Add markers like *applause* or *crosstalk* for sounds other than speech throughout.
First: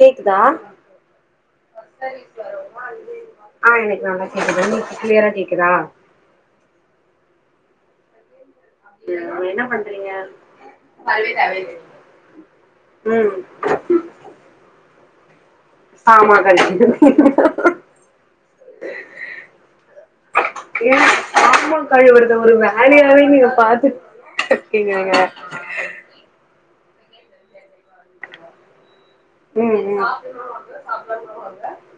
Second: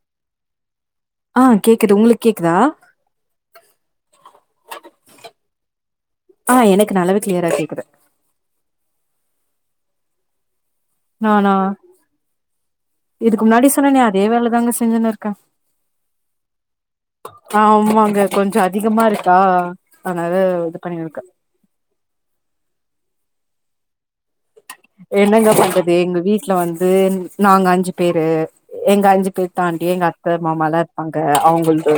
கேக்குதா ஆ கேக்குது உங்ளுக்கு கேக்குதா ஆ எனக்கு நல்லா கேக்குது உங்ளுக்கு கிளியரா கேக்குதா ஆ எனக்கு நல்லாவே கிளியரா கேக்குது ம் என்ன பண்றீங்க நானா ம் இதே வேல தாங்க செஞ்சின்னு இருக்க ஆமா கடைக்கு ஆமாங்க கொஞ்சோ அதிகமா இருக்கா அதனால இது பண்ணி இருக்க ஆமா அக்கா இவரது வேலையே நீங்க பாத்துருக்கீங்க என்னங்க பண்றது எங்க வீட்ல வந்து நாங்க அஞ்சி பேரு எங்க அஞ்சி பேர் ம் தாண்டி எங்க ம் அத்த மாமா எல்லா இருப்பாங்க அவுங்ளுது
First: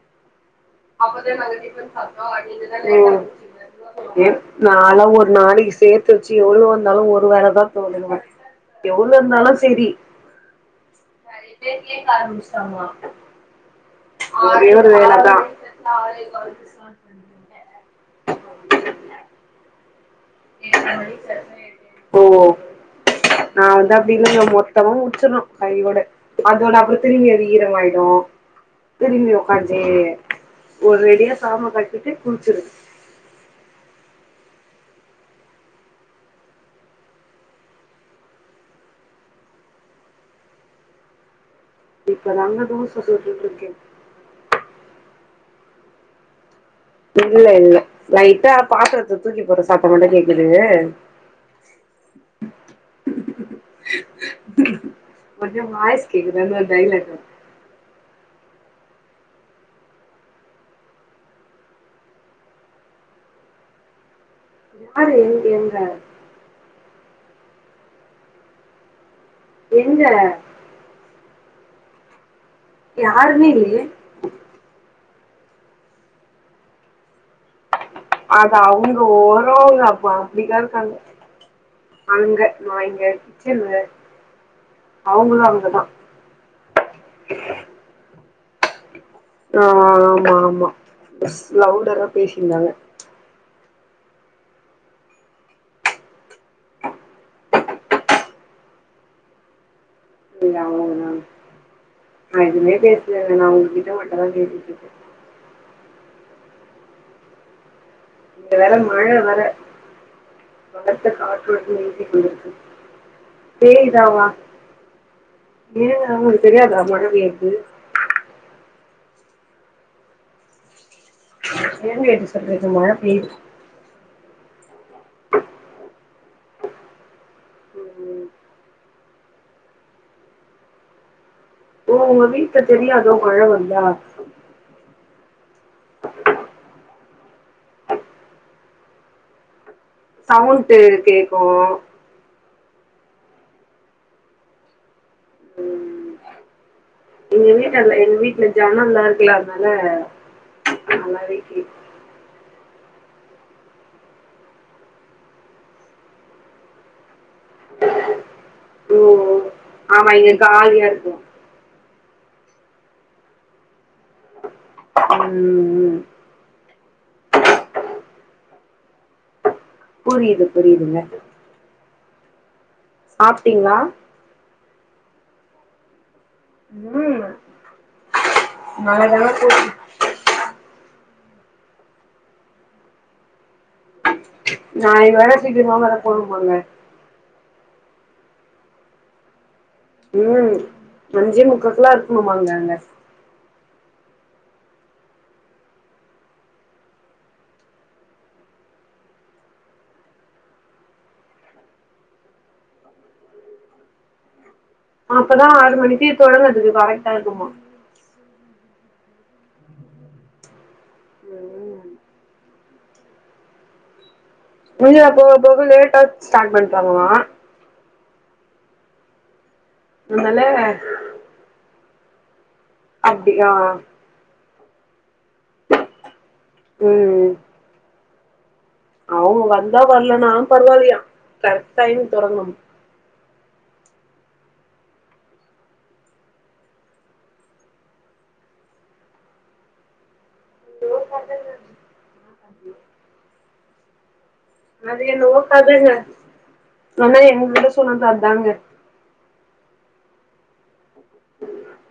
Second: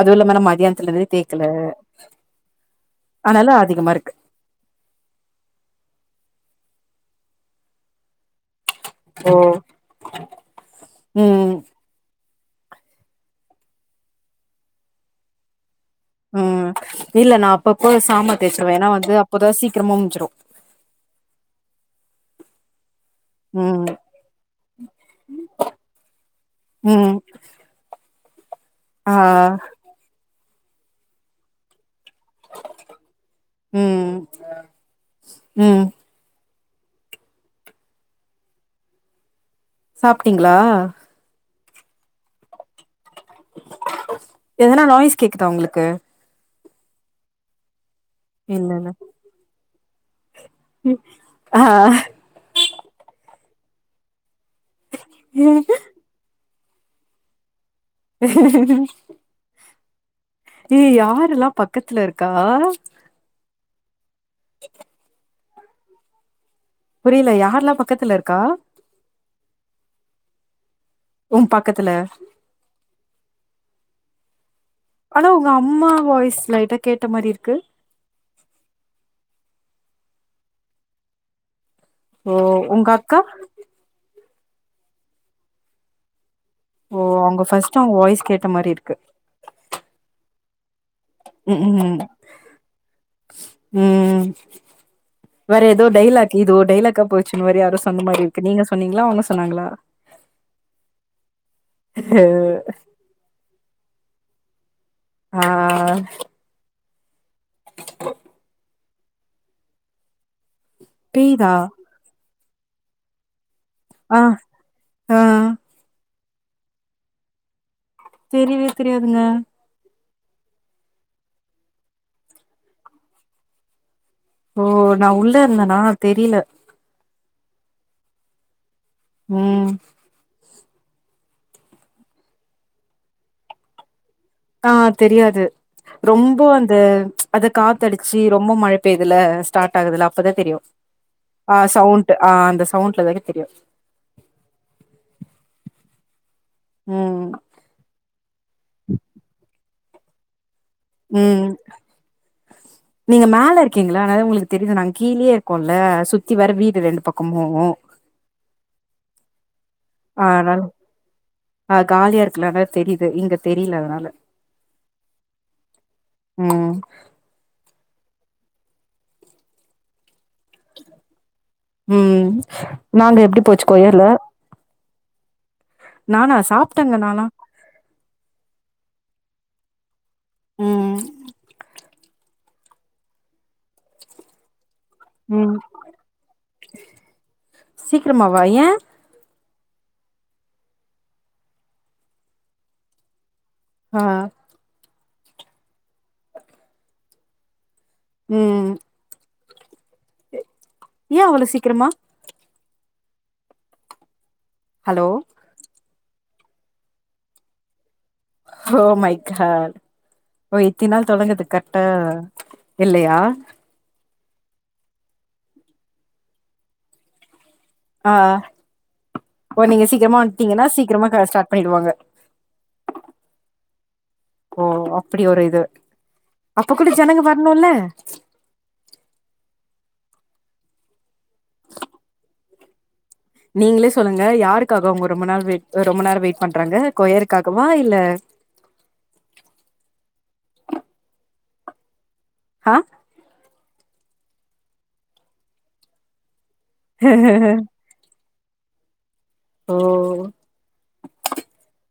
அதுவுஇல்லாம நா மதியானத் *inaudible* அதனால அதிகமா இருக்கு நால ஒரு நாளைக்கு சேத்து வச்சு எவ்ளோ வந்தாலு ஒரு வேலைதா போடனு ஓ எவளோஇருந்தாலு சேரி நேரிய ம் பேர் கேக்க ஆராமிச்சுருவாங்களா ஒரே ஒரு வேல தா ம் இல்ல நா அப்பப்போ சாமா தேச்சிருவ ஏனா வந்து அப்போதா சீக்கிரமா முஜிசிரு ஓ நா ம் வந்து அப்டி இல்லங்க மொத்தா முடிச்சிறுனு கையோட அதோட அப்றோ ம் திரும்பி அது ஈரமா ஆயிடு ஆ திரும்பி உக்காஞ்சு ஒரு ரெடியா சாம கலடிட்டு குளிச்சிறது ம் ம் சாப்ட்டீங்ளா இப்ப தாங்க தோச சுட்டுட்டு இருக்கே எதனா நாய்ஸ் கேக்குதா உங்களுக்கு இல்ல இல்ல லைட்டா இல்ல இல்ல பாத்தரத்த தூக்கி போட்ற சத்தோ மாட்டு கேக்குது ஆ இது ஒரு வாயஸ் கேக்குது ஒரு டைலாக *unintelligible* ஏ யாருல்லா பக்கத்துல இருக்கா யாரு எங்க புரில யார்லா பக்கத்துல இருக்கா எங்க உ பக்கத்துல யாருமே இல்லையே ஆனா உங்க அம்மா வாய்ஸ் லைட்டா கேட்ட மாரி இருக்கு அதா அவுங்க ஓரோ அப்போ அப்டிக்கா இருக்காங்க ஓ அங்க நா உங்க இங்க அக்கா கிச்சன்ல அவுங்களு அங்கதா ஓ அவுங்க ஃபர்ஸ்ட் அவுங்க வாய்ஸ் கேட்ட மாரி இருக்கு ஆ ஆமா ஆமா ம் ம் லவ்ட்டரா பேசிருந்தாங்க ம் வேற ஏதோ டைலாக் இது ஓரு டைலாக்கா போசுன்னு வேற யாரோ சொன்ன மாரி இருக்கு நீங்கசொன்னீங்ளா அவுங்க சொன்னாங்ளா இல்ல அவுங்க தா நா எதுவுமே பேசல நா உங்ககிட்ட மட்டு தா பேசிட்டு இருக்கே ஆ அ இங்க வேற மழ வேற பலத்த பேய்தா காற்றுடன் வீசிக் கொண்டிருக்கு ஏங்க ஆ ஆ உங்களுக்கு தெரியாதா மழ பெய்ரது தெரிவே தெரியாதுங்க எங்க இப்டி சொல்றிங்க மழ பெய்து ஓ நா உள்ள இருந்தேனா தெரில ம் ம் ம் ஓ உங்க வீட்ல தெரியாதோ மழ வந்தா ஆ தெரியாது ரொம்ப அந்த அத காத்தடிச்சு ரொம்ப மழ பெய்துல்ல ஸ்டார்ட் ஆகுதுல அப்பதா தெரியு சவுண்ட் கேக்கு ஆ சவுண்ட் ஆ அந்த சவுண்ட்ல தா தெரியு ம் ம் எங்க வீட்ல்ல எங்க வீட்ல ஜன்னல்லா இருக்குல்ல அதனால நல்லாவே கேக்கு ஆஹ நீங்க மேல இருக்கீங்கல அதனால உங்களுக்கு தெரிது நாங்க கீழேயே இருக்கோம்ல சுத்தி வேற வீடு ரெண்டு பக்கமு ஓ ஆமா இங்க அதனால காலியா இருக்கு ஆ காலியா இருக்குல்ல அதனால தெரிது இங்க தெரில அதனால ம் ம் ம் புரியுது புரியுதுங்க ம் நாங்க எப்டி போச்சு சாப்ட்டீங்களா கொயர்ல நானா ஸ் ம் நல்லா தாங்க போது ம் ம் நாளைக்கு வேற ம் சீக்கரமா வேற போணு போலங்க சீக்கிரமவா ஏ *inaudible* அஞ்சே முக்கால்கலா இருக்கணுமாங்க அங்க ஆ ம் ஏ அவ்ளோ சீக்கரமா ஹலோ அப்பதா ஆறு மணிக்கி தொடங்கறதுக்கு கரெக்டா இருக்குமா ஓ மை காட் ஓ இத்தின் நாள் தொடங்கறதுக்கு ம் கரெக்டா இல்லயா பூஜைல போக போக லேட்டா ஸ்டார்ட் பண்றாங்களா ஆ ஓ நீங்க சீக்கிரமா அதனால வந்ட்டீங்கனா சீக்கிரமா க ஸ்டார்ட் பண்ணிடுவாங்க அப்டி ஆ ஆ ஓ அப்டி ஒரு இது அப்ப கூட ஜனங்க வர்ணுல அவுங்க வந்தா வர்லனாலு பரவால்லயா கரெக்ட் டைம்க்கு தொறங்கணு நீங்களே சொல்லுங்க யாருக்காக அவுங்க ரொம்ப நாள் வெயிட் ரொம்ப நேர வெயிட் பண்றாங்க கொயருக்காகவா இல்ல *inaudible* அ அது என்னமோ கதங்க ஆனா எங்ககிட்ட சொன்னது அத்தாங்க ஓ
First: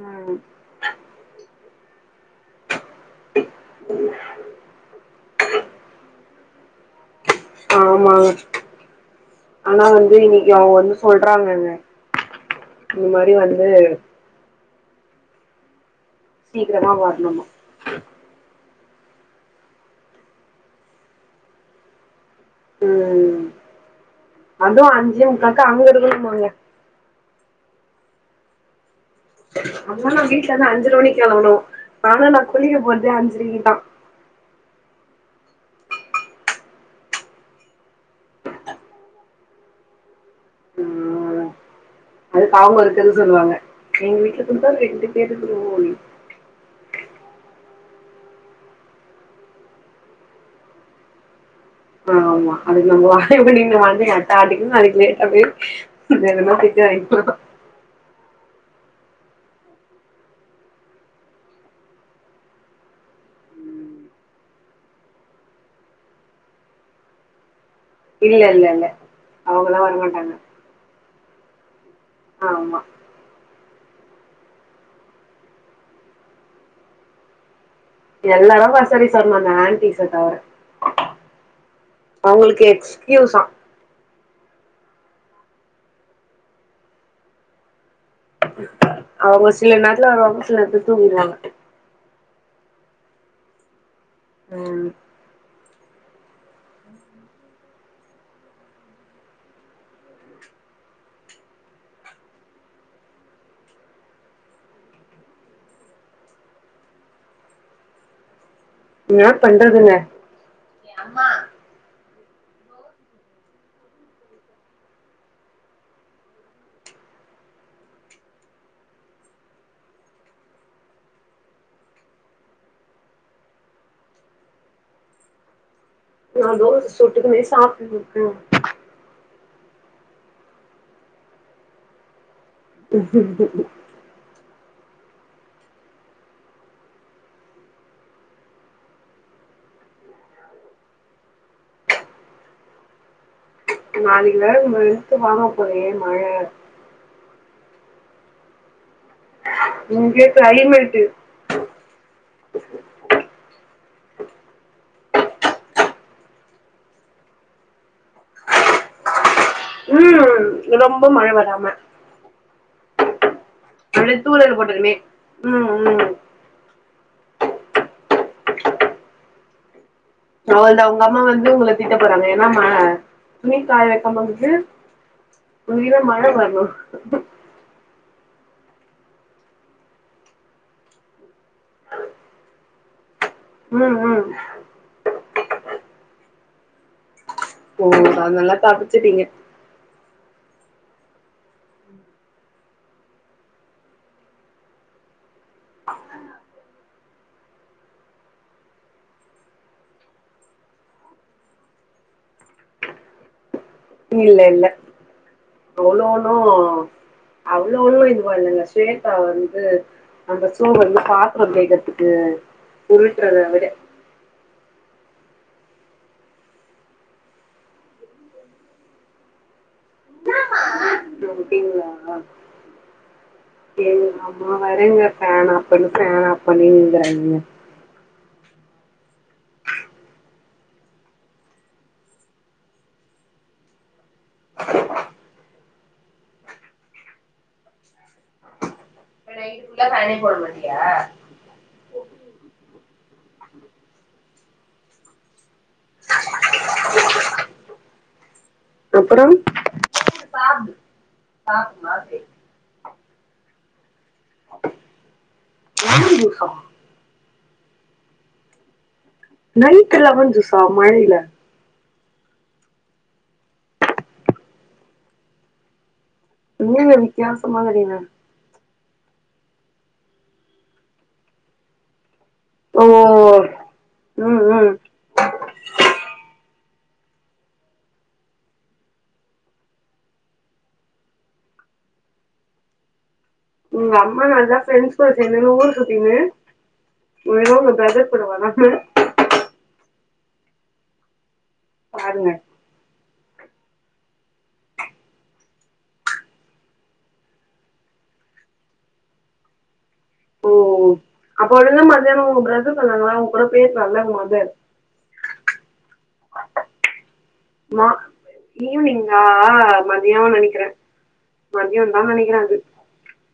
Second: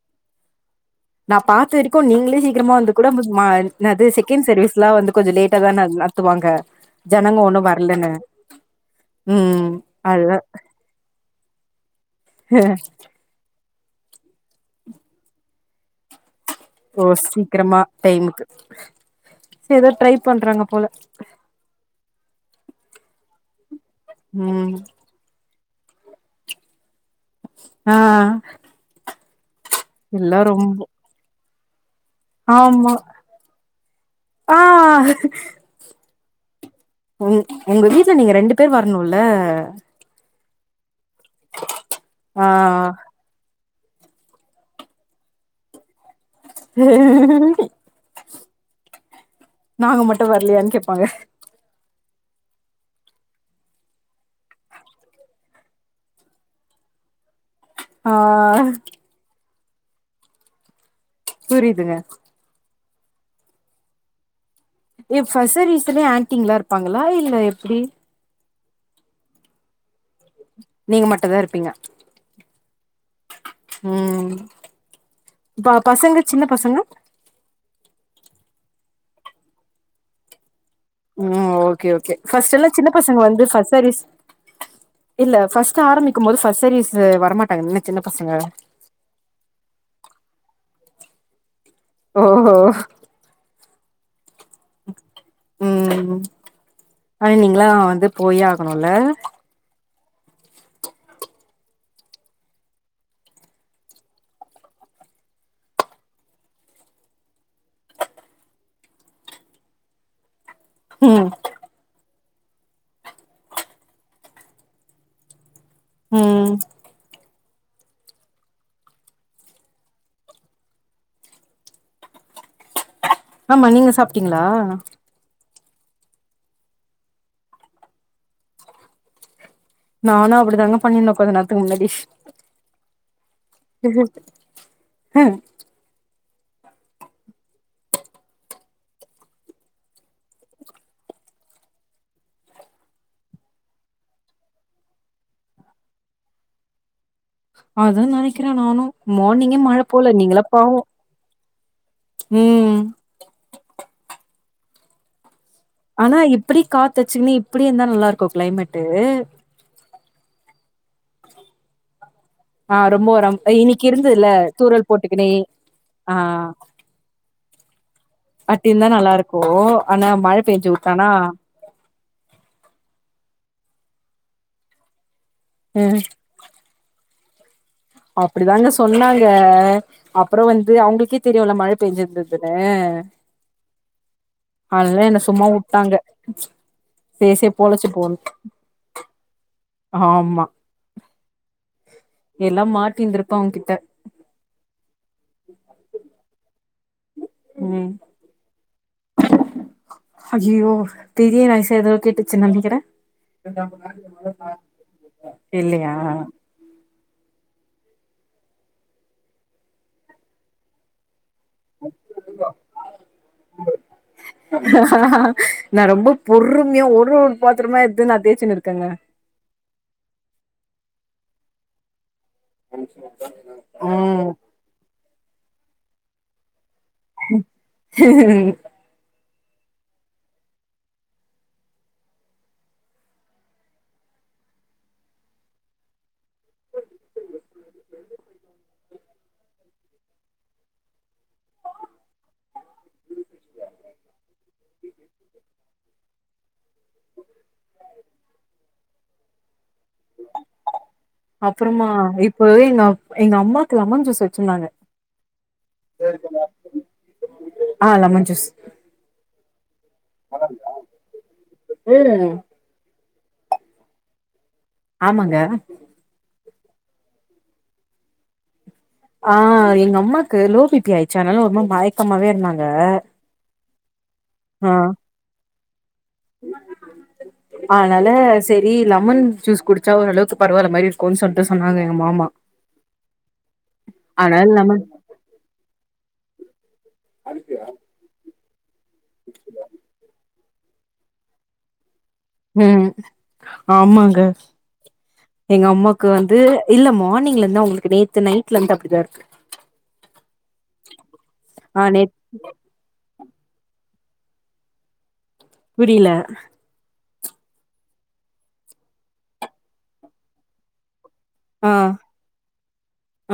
ம் நா பாத்த வரைக்கு நீங்களே சீக்கிரமா வந்து கூட *unintelligible* என்னது செகண்ட் சர்வீஸ் எலா வந்து கொஞ்சோ லேட்டா தா நல்லா த்துவாங்க ஜனங்க ஒன்னு வர்லன்னு ஆமாங்க ஆனா வந்து இன்னைக்கி அவுங்க வந்து சொல்றாங்கங்க இந்த மா ரி வந்து சீக்கிரமா ஓ வரணுமா சீக்கிரமா டைமுக்கு ஏதோ ட்ரை பண்றாங்க போல ம் ம் ம் ம் அதுவு அஞ்சே முக்காக்கு அங்க இருக்கனுமாங்க ஆ அம்மா நா எல்லா வீட்ல இருந்து ரொம்ப அஞ்சர மணிக்கு கெளம்பனு ஆனா நா குளிக்க ஆமா போறதே அஞ்சரைக்கு தா ஆ உங் உங்க வீட்ல நீங்க ரெண்டு பேர் வர்ணுல அது ஆ காக இருக்கறன்னு சொல்லுவாங்க எங்க வீட்ல குடுத்த ரெண்டு பேரு *unintelligible* நாங்க மட்டு வர்லயான்னு கேட்பாங்க ஆமா அதுக்கு நாம வாய மூடிக்கிண்டு வந்து அடுத்த *unintelligible* நாளைக்கு லேட்டா போய் வேணுனா திட்டு வாங்கிகிலன் ஆ புரியுதுங்க ஏ ஃபர்ஸ் சர்வீசலே ஆன்டிங்லா இருப்பாங்களா இல்ல எப்டி இல்ல இல்ல இல்ல அவங்களா வரமாட்டாங்க நீங்க மட்டுதா இருப்பீங்க ஆமா ம் ப பசங்க சின்ன பசங்க எல்லாரு ஃபஸ்ட் சர்வீஸ் வர்னு அந்த ஆன்டிஷ தவற ம் ஓகே ஓகே ஃபர்ஸ்ட் எல்லா சின்ன பசங்க எக்ஸ்கியூஸா வந்து ஃபர்ஸ் சர்வீஸ் இல்ல ஃபர்ஸ்ட் ஆரம்பிக்கு போது ஃபஸ்ட் சர்வீஸ் வரமாட்டாங்க என்ன சின்ன பசங்க அவுங்க சில நேரத்துல வருவாங்க சில *inaudible* ஓ ஹோ ஓ உம் ஆனா நீங்கல்லா வந்து போயே ஆகணும் இல்ல என்னா பண்றதுங்க ம் ம் ஆமா நீங்க சாப்ட்டீங்களா நா தோசை சுட்டுகுனே சாப்ட்டுட்டு இருக்கறோ நானும் அப்படிதாங்க பண்ணியிருந்த கொஞ்ச நேரத்துக்கு முன்னாடி *unintelligible* திவ்யாவுது ம் நாளைக்கு வேற வெளுத்து வாங்கப் போதே மழை அத்தா நெனைக்கறே நானும் மார்னிங்கே மழை போல இங்க நீங்கல்லா பாவோ கிளைமேட்டு உம் ஆனா இப்படி காத்து அடிச்சுங்கன்னே இப்படி இருந்தா நல்லா இருக்கும் கிளைமேட்டு உம் ரொம்ப மழை வராம ஆ ரொம்ப வராம இன்னிக்கு அப்டியே இருந்ததுல்ல தூறல் போட்டதுமே போட்டுக்கினே ம் ம் ஆ பட் இருந்தா நல்லா இருக்கும் ஆனா மழ பெஞ்சு அவள் தா உங்க வுட்டானா அம்மா வந்து உங்கள திட்ட போறாங்க என்னா மா துணி காய வெக்கும் போது ம் *unintelligible* மழை வரணும் அப்படிதாங்க சொன்னாங்க அப்புறம் வந்து அவுங்களுக்கே தெரியு இல்ல மழை பெஞ்சியிருந்தன்னு உம் உம் அதல்லா என்ன சும்மா உட்டாங்க சேர் சேரி போலச்சு போணுன்னு தப்புச்சிட்டீங்க ஆமா எல்லா மாட்டின்ருப்பா அவங்கிட்ட உம் ஐயியய்யோ பெரிய ராசியா ஏதோ கேட்டுச்சுனு நினைக்கிறே *unintelligible* இல்ல இல்ல னோ இல்லையா னோ னோ அவ்ளோ அவ்ளோல்லா இதுவா இல்லைங்க ஸ்வேதா வந்து அந்த சூ வந்து பாத் சும்மா ஜெய்கற்துக்கு உருட்டுறத விட ஆ நா ரொம்ப பொறுமையா ஒரு ஒரு பாத்திரமா எடுதுன்னு நா தேய்ச்சுன்னு இருக்கேங்க அப்படிங்களா உம் ஆ வரேங்க ஃபேன் ஆஃப் பண்ணு ஃபேன் ஆஃப் பண்ணுனு நிக்கறாரு உம் *unintelligible* அப்ப நைட் ஃபுல்லா ஃபேனே போட மாட்டியா *unintelligible* அப்பறம் அப்புறமா இப்பவே எங்க அப் எங்க அம்மாக்கு லெமன் ஜூஸ்சு வைக் சொன்னாங்க லெமன் ஜூஸா ஆ லெமன் ஜூஸ் நைட் லெமன் ஜூஸா மழைல வேற ஆமாங்க என்னங்க வித்தியாசமான ஜீவன் ஆ எங்க அம்மாக்கு லோபிபி ஆயிச்சு அதனால ரொம்ப மயக்கமாவே இருந்தாங்க ஓ ம் அ ஆ ம் *inaudible* அதனால செரி லெமன் ஜூஸ் குடிச்சா ஓரளவுக்கு பரவால்ல மாரி இருக்குன் சொல்ட்டு சொன்னாங்க எங்க மாமா உங்க அம்மா அதனால நல்லா லெமன் ஃப்ரெண்ட்ஸ் கூட சேந்தின்னு ஊர்சுத்தினு ஏதோ ஒரு பிரதர் கூட வரோன்னு பாருங்க ம் ஆமாங்க எங்க அம்மாக்கு வந்து இல்ல மார்னிங்ல இருந்து அவுங்களுக்கு நேத்து நைட்ல இருந்து அப்டிதா இருக்கு ஓ அப்ப ஆ ஒருவேளை நேத் மத்தியான உங்க பிரதர் சொன்னாங்ளா அவுங்க கூட பேசலால உங்க மதர் புரில மா ஈவினிங்கா மதியனு நினைக்கிற ஆ மதிய தா நெனைக்கிற அது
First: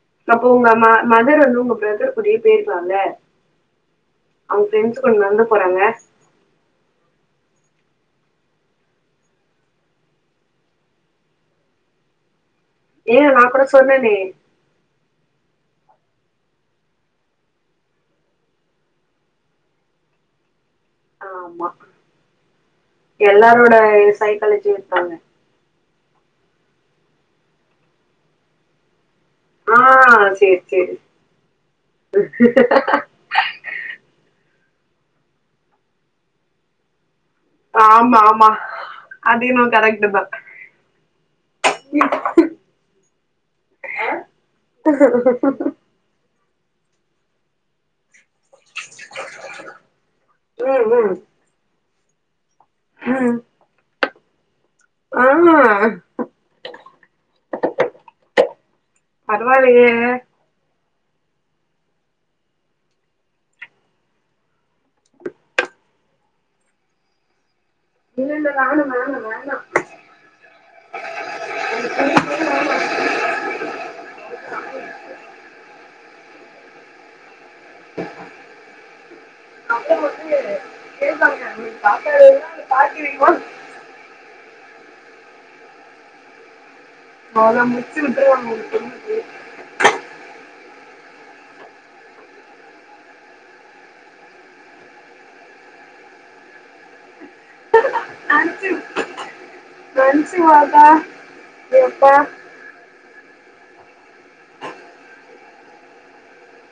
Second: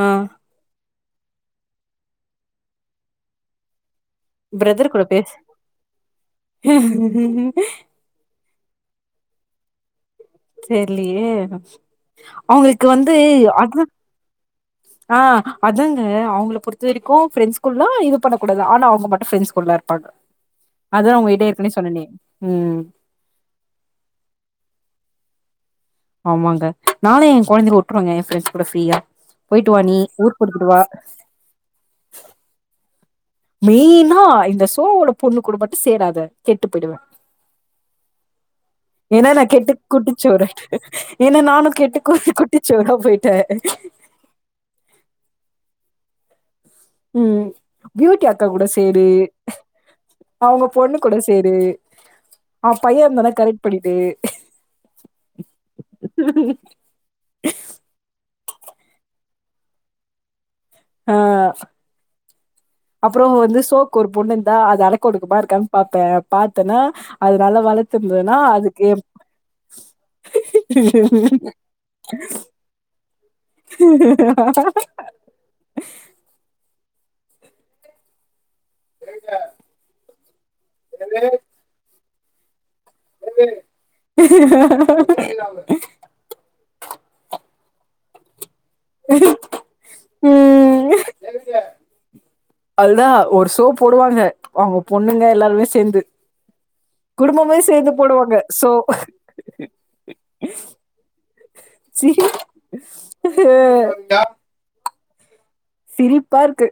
ஆ உங்க ம மதர் வந்து உங்க பிரதர் கூடயே பேசலால பிரதர் கூட பேச நடந்து போறாங்க தெர்லயே அவங்களுக்கு வந்து ஏன் நான் கூட அது சொன்னேனே ஆ அதாங்க அவங்கள பொறுத்த வரைக்கு ஃப்ரெண்ட்ஸ்குல்லா இது பண்ணக்க கூடாது ஆனா அவங்க மட்டு ஃப்ரெண்ட்ஸ் கூடலா இருப்பாங்க அதுதா உங்ககிட்ட ஆமா ஏற்கனவே சொன்னனே ம் எல்லாரோட சைக்காலஜி இருக்காங்க ஆமாங்க நானு எ கொழந்தைகள விட்ருவங்க எ ஃப்ரெண்ட்ஸ் கூட ஃப்ரீயா போயிட்டு வா ஆ நீ ஊர் சேரி பொடுத்துட்டு வா சேரி மெயினா இந்த சோவோட பொண்ணு கூட மட்டு சேராத கெட்டு போய்டுவ ஆமா ஆமா ஏன்னா அது நான் என்னவோ கெட்டு கரெக்ட் தான் குட்டிசொவரு ஆய்ட்ட ஏன்னா நானு கெட்டு குட்டிசொவரா போய்ட்ட ஹிஹிஹி ம் பியூட்டி அக்கா கூட சேரு அவங்க பொண்ணு ம் கூட சேரு ம் அவ பைய இருந்தானா கரெக்ட் பண்ணிவுடு ஆமா பரவா இல்லயே ஆ அப்ற வந்து சோக்கு ஒரு பொண்ணு இருந்தா அது அடக்க ஒடுக்கமா இருக்கான் பாப்ப பாத்தன்னா அது நல்லா வேலை இல்ல இருந்துதுனா இல்ல அதுக்கு வேணாம் வேணாம் வேணாம் ஹாஹாஹா அப்பற வந்து கேப்பாங்க நீ சாப்டதயெல்லா பாட்டி வில் ஒன் ஹிஹிஹி அவ்ளோதா முடிச்சு விட்ருவாங்க ம் அதுதா ஒரு ஷோ போடுவாங்க அவுங்க பொண்ணுங்க எல்லாருமே சேந்து குடும்பமே சேந்து போடுவாங்க நினைச்சு சோ நினைச்சு வாக்கா சீ எப்பா ஹே சிரிப்பா இருக்கு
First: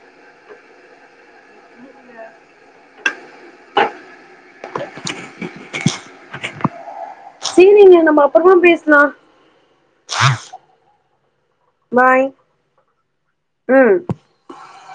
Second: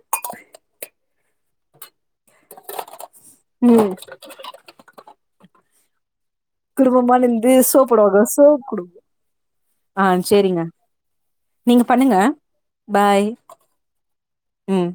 ம் குடும்பமா நிந்து சோப் சரிங்க போடுவாங்க நம்ம அப்புறமா சோக் குடும்போ பேசலாம் ஆ சேரிங்க நீங்க பண்ணுங்க பாய் பாய் ம் ம்